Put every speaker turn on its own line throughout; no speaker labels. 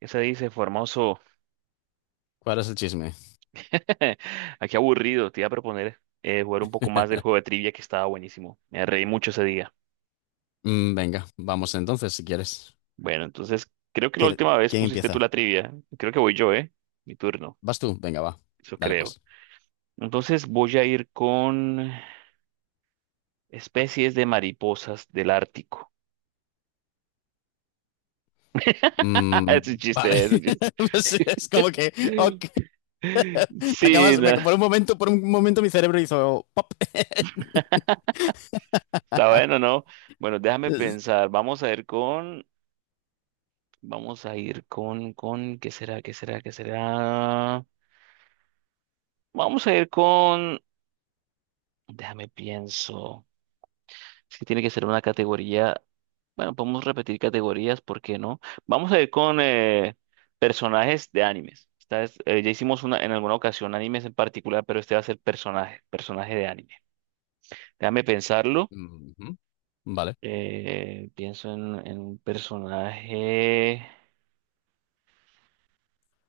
¿Qué se dice, Formoso?
¿Cuál es el chisme?
Aquí aburrido, te iba a proponer jugar un poco más del juego de trivia que estaba buenísimo. Me reí mucho ese día.
Venga, vamos entonces, si quieres.
Bueno, entonces creo que la
¿Quiere-
última vez
¿Quién
pusiste tú
empieza?
la trivia. Creo que voy yo, ¿eh? Mi turno,
¿Vas tú? Venga, va.
eso
Dale,
creo.
pues.
Entonces voy a ir con especies de mariposas del Ártico.
Mm,
Es un
vale.
chiste, es un chiste.
Pues es como que, ok.
Sí, no, está
Por un momento, mi cerebro hizo pop.
bueno, ¿no? Bueno, déjame
Es-
pensar. Vamos a ir con... Vamos a ir con, ¿qué será? ¿Qué será? ¿Qué será? Vamos a ir con, déjame pienso. Es que tiene que ser una categoría. Bueno, podemos repetir categorías, ¿por qué no? Vamos a ir con personajes de animes. Esta vez, ya hicimos una, en alguna ocasión animes en particular, pero este va a ser personaje de anime. Déjame pensarlo.
Ujú, vale.
Pienso en un personaje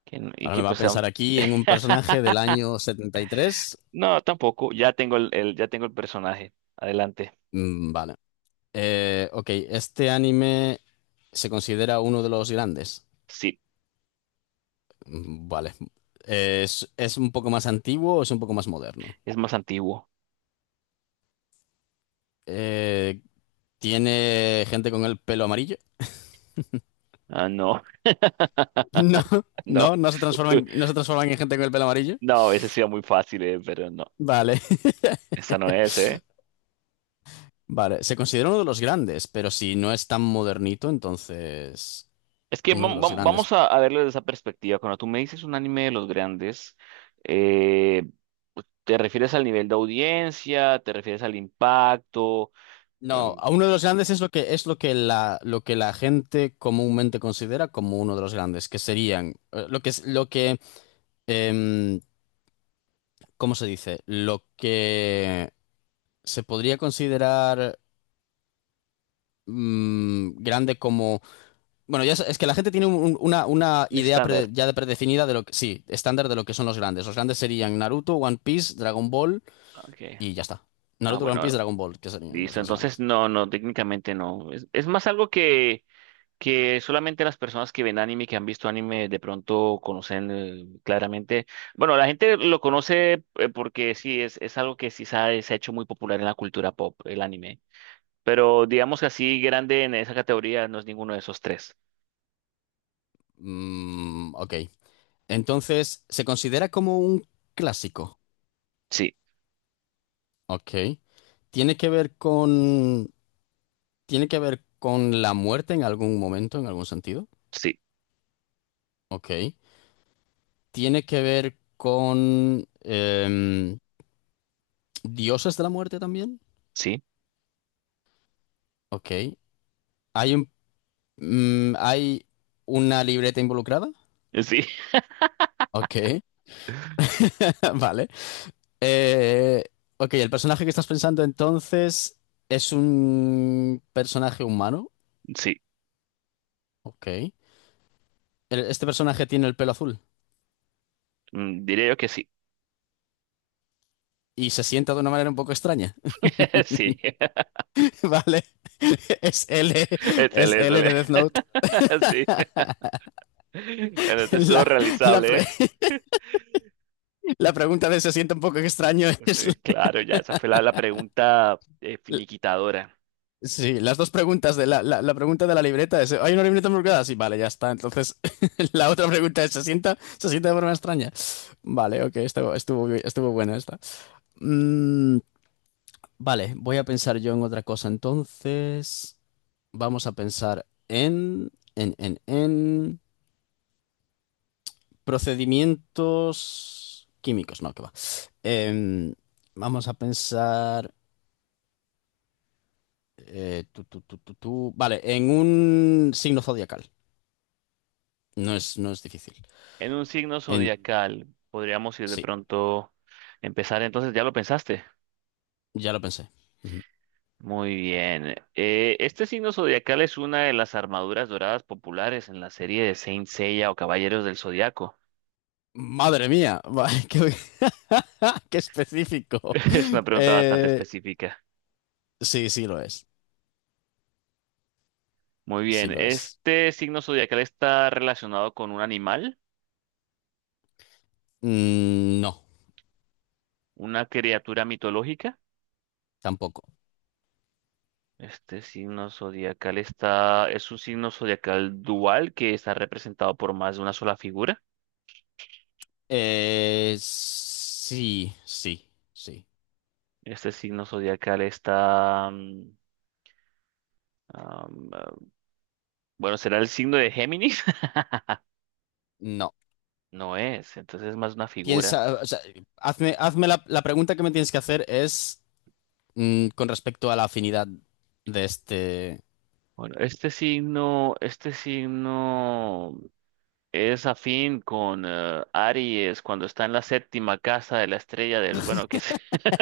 que,
Ahora
que
me va a
pues sea
pensar
un-
aquí en un personaje del año 73.
No, tampoco. Ya tengo ya tengo el personaje. Adelante.
Mm, vale. Ok, este anime se considera uno de los grandes.
Sí,
Mm, vale. ¿Es un poco más antiguo o es un poco más moderno?
es más antiguo.
Eh, ¿Tiene gente con el pelo amarillo?
Ah, no,
No,
no.
no, no se transforman en gente con el pelo amarillo.
No, ese sí era muy fácil, pero no.
Vale,
Esta no es, ¿eh?
vale. Se considera uno de los grandes, pero si no es tan modernito, entonces
Es que
uno de los
vamos
grandes.
a verlo desde esa perspectiva. Cuando tú me dices un anime de los grandes, eh, ¿te refieres al nivel de audiencia? ¿Te refieres al impacto?
No,
Em,
a uno de los grandes es lo que la gente comúnmente considera como uno de los grandes, que serían lo que es lo que em, ¿cómo se dice? Lo que se podría considerar, grande como... Bueno, ya es que la gente tiene una
un
idea
estándar.
ya de predefinida de lo que... Sí, estándar de lo que son los grandes. Los grandes serían Naruto, One Piece, Dragon Ball
Ok.
y ya está.
Ah,
Naruto, One
bueno,
Piece, Dragon Ball, que serían los
listo.
más
Entonces,
grandes.
no, no, técnicamente no. Es más algo que solamente las personas que ven anime, que han visto anime, de pronto conocen claramente. Bueno, la gente lo conoce porque sí, es algo que sí se ha hecho muy popular en la cultura pop, el anime. Pero digamos que así grande en esa categoría no es ninguno de esos tres.
Mm, ok. Entonces, se considera como un clásico.
Sí,
Ok. ¿Tiene que ver con... ¿Tiene que ver con la muerte en algún momento, en algún sentido?
sí,
Ok. Tiene que ver con... ¿Dioses de la muerte también?
sí,
Ok. ¿Hay un, ¿Hay una libreta involucrada?
sí,
Ok. Vale. Eh, ok, el personaje que estás pensando entonces es un personaje humano.
sí.
Ok. El- Este personaje tiene el pelo azul
Mm, diría yo que sí.
y se sienta de una manera un poco extraña.
Sí,
Vale. Es L, es L
excelente,
de Death
excelente.
Note.
Sí. Bueno, este estuvo
La, la
realizable, ¿eh?
la pregunta de se sienta un poco extraño es,
Sí, claro, ya esa fue la pregunta
la,
finiquitadora.
sí, las dos preguntas de la pregunta de la libreta es, ¿hay una libreta embrujada? Sí, vale, ya está. Entonces, la otra pregunta es, ¿se sienta de forma extraña? Vale, ok, estuvo, estuvo buena esta. Mm, vale, voy a pensar yo en otra cosa. Entonces, vamos a pensar en procedimientos químicos. No, que va. Em, Vamos a pensar, tú, tú, tú, tú, tú. Vale, en un signo zodiacal. No es difícil.
En un signo
En-
zodiacal, podríamos ir de
sí,
pronto empezar. Entonces, ¿ya lo pensaste?
ya lo pensé. Ujú.
Muy bien. Este signo zodiacal es una de las armaduras doradas populares en la serie de Saint Seiya o Caballeros del Zodiaco.
Madre mía, va, qué, qué específico.
Es una pregunta bastante
Eh,
específica.
sí, sí lo es.
Muy
Sí
bien.
lo es.
¿Este signo zodiacal está relacionado con un animal,
Mm, no,
una criatura mitológica?
tampoco.
Este signo zodiacal está, es un signo zodiacal dual que está representado por más de una sola figura.
Sí, sí, sí.
Este signo zodiacal está... am, ah, bueno, ¿será el signo de Géminis?
No.
No es, entonces es más una figura.
Piensa, o sea, hazme la pregunta que me tienes que hacer es, con respecto a la afinidad de este...
Bueno, este signo es afín con Aries cuando está en la séptima casa de la estrella del, bueno, que es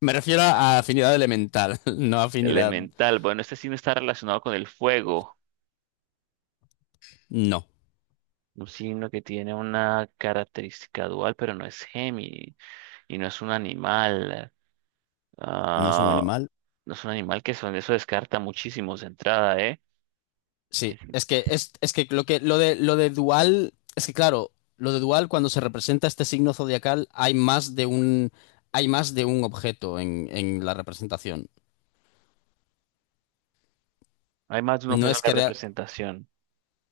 Me refiero a afinidad elemental, no afinidad...
elemental. Bueno, este signo está relacionado con el fuego,
No,
un signo que tiene una característica dual, pero no es Géminis y no es un animal.
no es un
Ah,
animal.
no es un animal que son, eso descarta muchísimos de entrada, ¿eh? Que-
Sí,
sí.
es que lo de dual, es que claro, lo de dual cuando se representa este signo zodiacal hay más de un, hay más de un objeto en la representación.
Hay más de un
No
objeto en
es
la
que rea-
representación.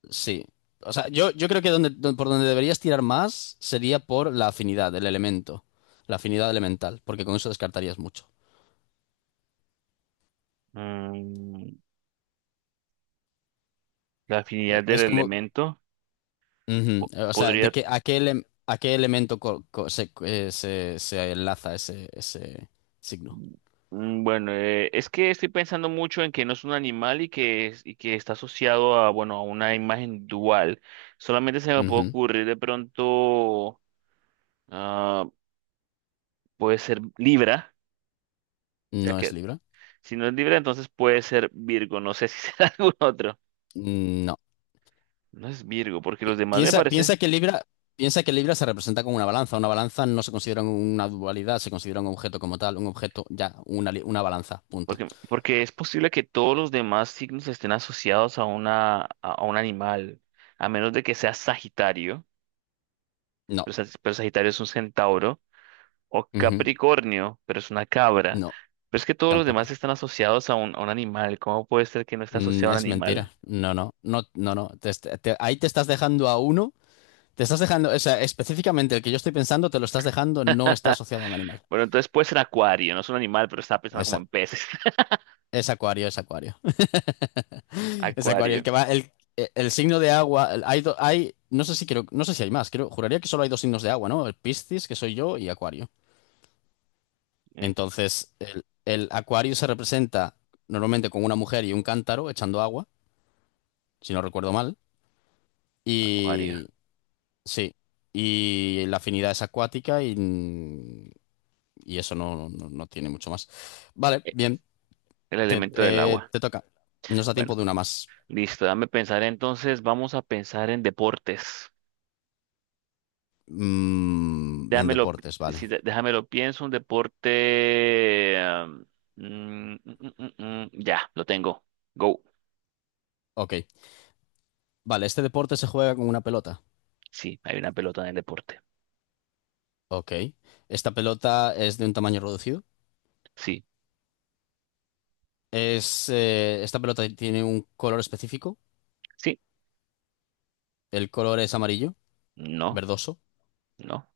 sí. O sea, yo creo que donde, don- por donde deberías tirar más sería por la afinidad, el elemento, la afinidad elemental, porque con eso descartarías mucho.
Mm, la afinidad del
Es como,
elemento
ujú,
po-
o sea, de
podría.
que a qué, ele- a qué elemento se, se enlaza ese, ese signo.
Mm, bueno, es que estoy pensando mucho en que no es un animal y que, es- y que está asociado a, bueno, a una imagen dual. Solamente se me puede
Ujú,
ocurrir de pronto, ah, puede ser Libra, ya
no es
que
Libra.
si no es Libra, entonces puede ser Virgo. No sé si será algún otro.
Mm, no.
No es Virgo, porque los demás me
Piensa,
parece.
piensa que Libra se representa como una balanza. Una balanza no se considera una dualidad, se considera un objeto como tal, un objeto, ya, una, una balanza, punto.
Porque, porque es posible que todos los demás signos estén asociados a una, a un animal, a menos de que sea Sagitario,
No.
pero, Sa- pero Sagitario es un centauro, o
Ujú.
Capricornio, pero es una cabra.
No,
Pero es que todos los demás
tampoco.
están asociados a a un animal. ¿Cómo puede ser que no esté
Mm,
asociado a un
es
animal?
mentira. No, no, no, no, no. Ahí te estás dejando a uno, te estás dejando, o sea, específicamente el que yo estoy pensando, te lo estás dejando, no está asociado a un animal.
Bueno, entonces puede ser Acuario, no es un animal, pero está pensando como
Esa-
en peces.
es acuario, es acuario. Es Acuario, el que
Acuario,
va, el signo de agua, el- hay, do- hay, no sé si creo, no sé si hay más, creo, juraría que solo hay dos signos de agua, ¿no? El Piscis, que soy yo, y Acuario.
eh,
Entonces, el Acuario se representa normalmente con una mujer y un cántaro echando agua, si no recuerdo mal,
Acuario,
y sí, y la afinidad es acuática y eso no, no, no tiene mucho más. Vale,
eh,
bien,
el
te,
elemento del agua.
te toca. Nos da tiempo
Bueno,
de una más.
listo, dame pensar entonces, vamos a pensar en deportes.
Mm, en
Déjamelo,
deportes, vale.
sí, dé- déjamelo pienso, un deporte. Am, mm, mm, mm, mm, mm, ya, lo tengo. Go.
Ok. Vale, este deporte se juega con una pelota.
Sí, hay una pelota en el deporte.
Ok. Esta pelota es de un tamaño reducido.
Sí,
Es, esta pelota tiene un color específico.
sí,
El color es amarillo,
no,
verdoso.
no.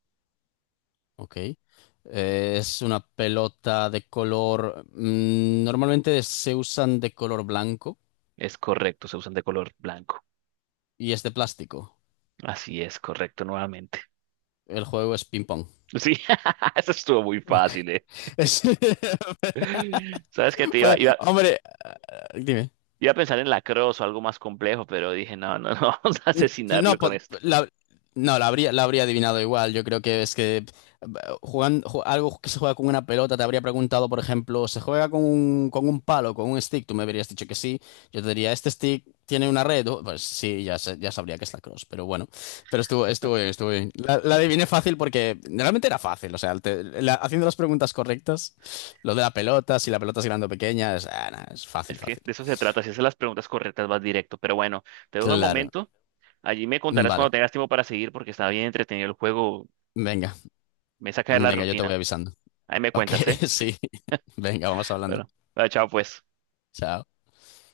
Ok. Es una pelota de color... normalmente se usan de color blanco
Es correcto, se usan de color blanco.
y es de plástico.
Así es, correcto, nuevamente.
El juego es ping-pong.
Sí, eso estuvo muy
Ok.
fácil, ¿eh?
Es-
Sabes que te
Pues, hombre, dime.
iba a pensar en lacrosse o algo más complejo, pero dije, no, no, no, vamos a
N- No,
asesinarlo con
po-
esto.
la, no, la habría adivinado igual. Yo creo que es que jugando, algo que se juega con una pelota, te habría preguntado, por ejemplo, ¿se juega con un palo, con un stick? Tú me habrías dicho que sí. Yo te diría, ¿este stick tiene una red? Oh, pues sí, ya, sa- ya sabría que es la cross, pero bueno. Pero estuvo, estuvo bien, estuvo bien. La adiviné fácil porque realmente era fácil. O sea, te- la- haciendo las preguntas correctas, lo de la pelota, si la pelota es grande o pequeña, es, ah, nah, es fácil,
Es que
fácil.
de eso se trata. Si haces las preguntas correctas, vas directo. Pero bueno, te dejo el
Claro.
momento. Allí me contarás cuando
Vale.
tengas tiempo para seguir porque está bien entretenido el juego.
Venga,
Me saca de la
venga, yo te voy
rutina.
avisando.
Ahí me
Ok,
cuentas, ¿eh?
sí. Venga, vamos hablando.
Bueno, bueno, chao pues.
Chao.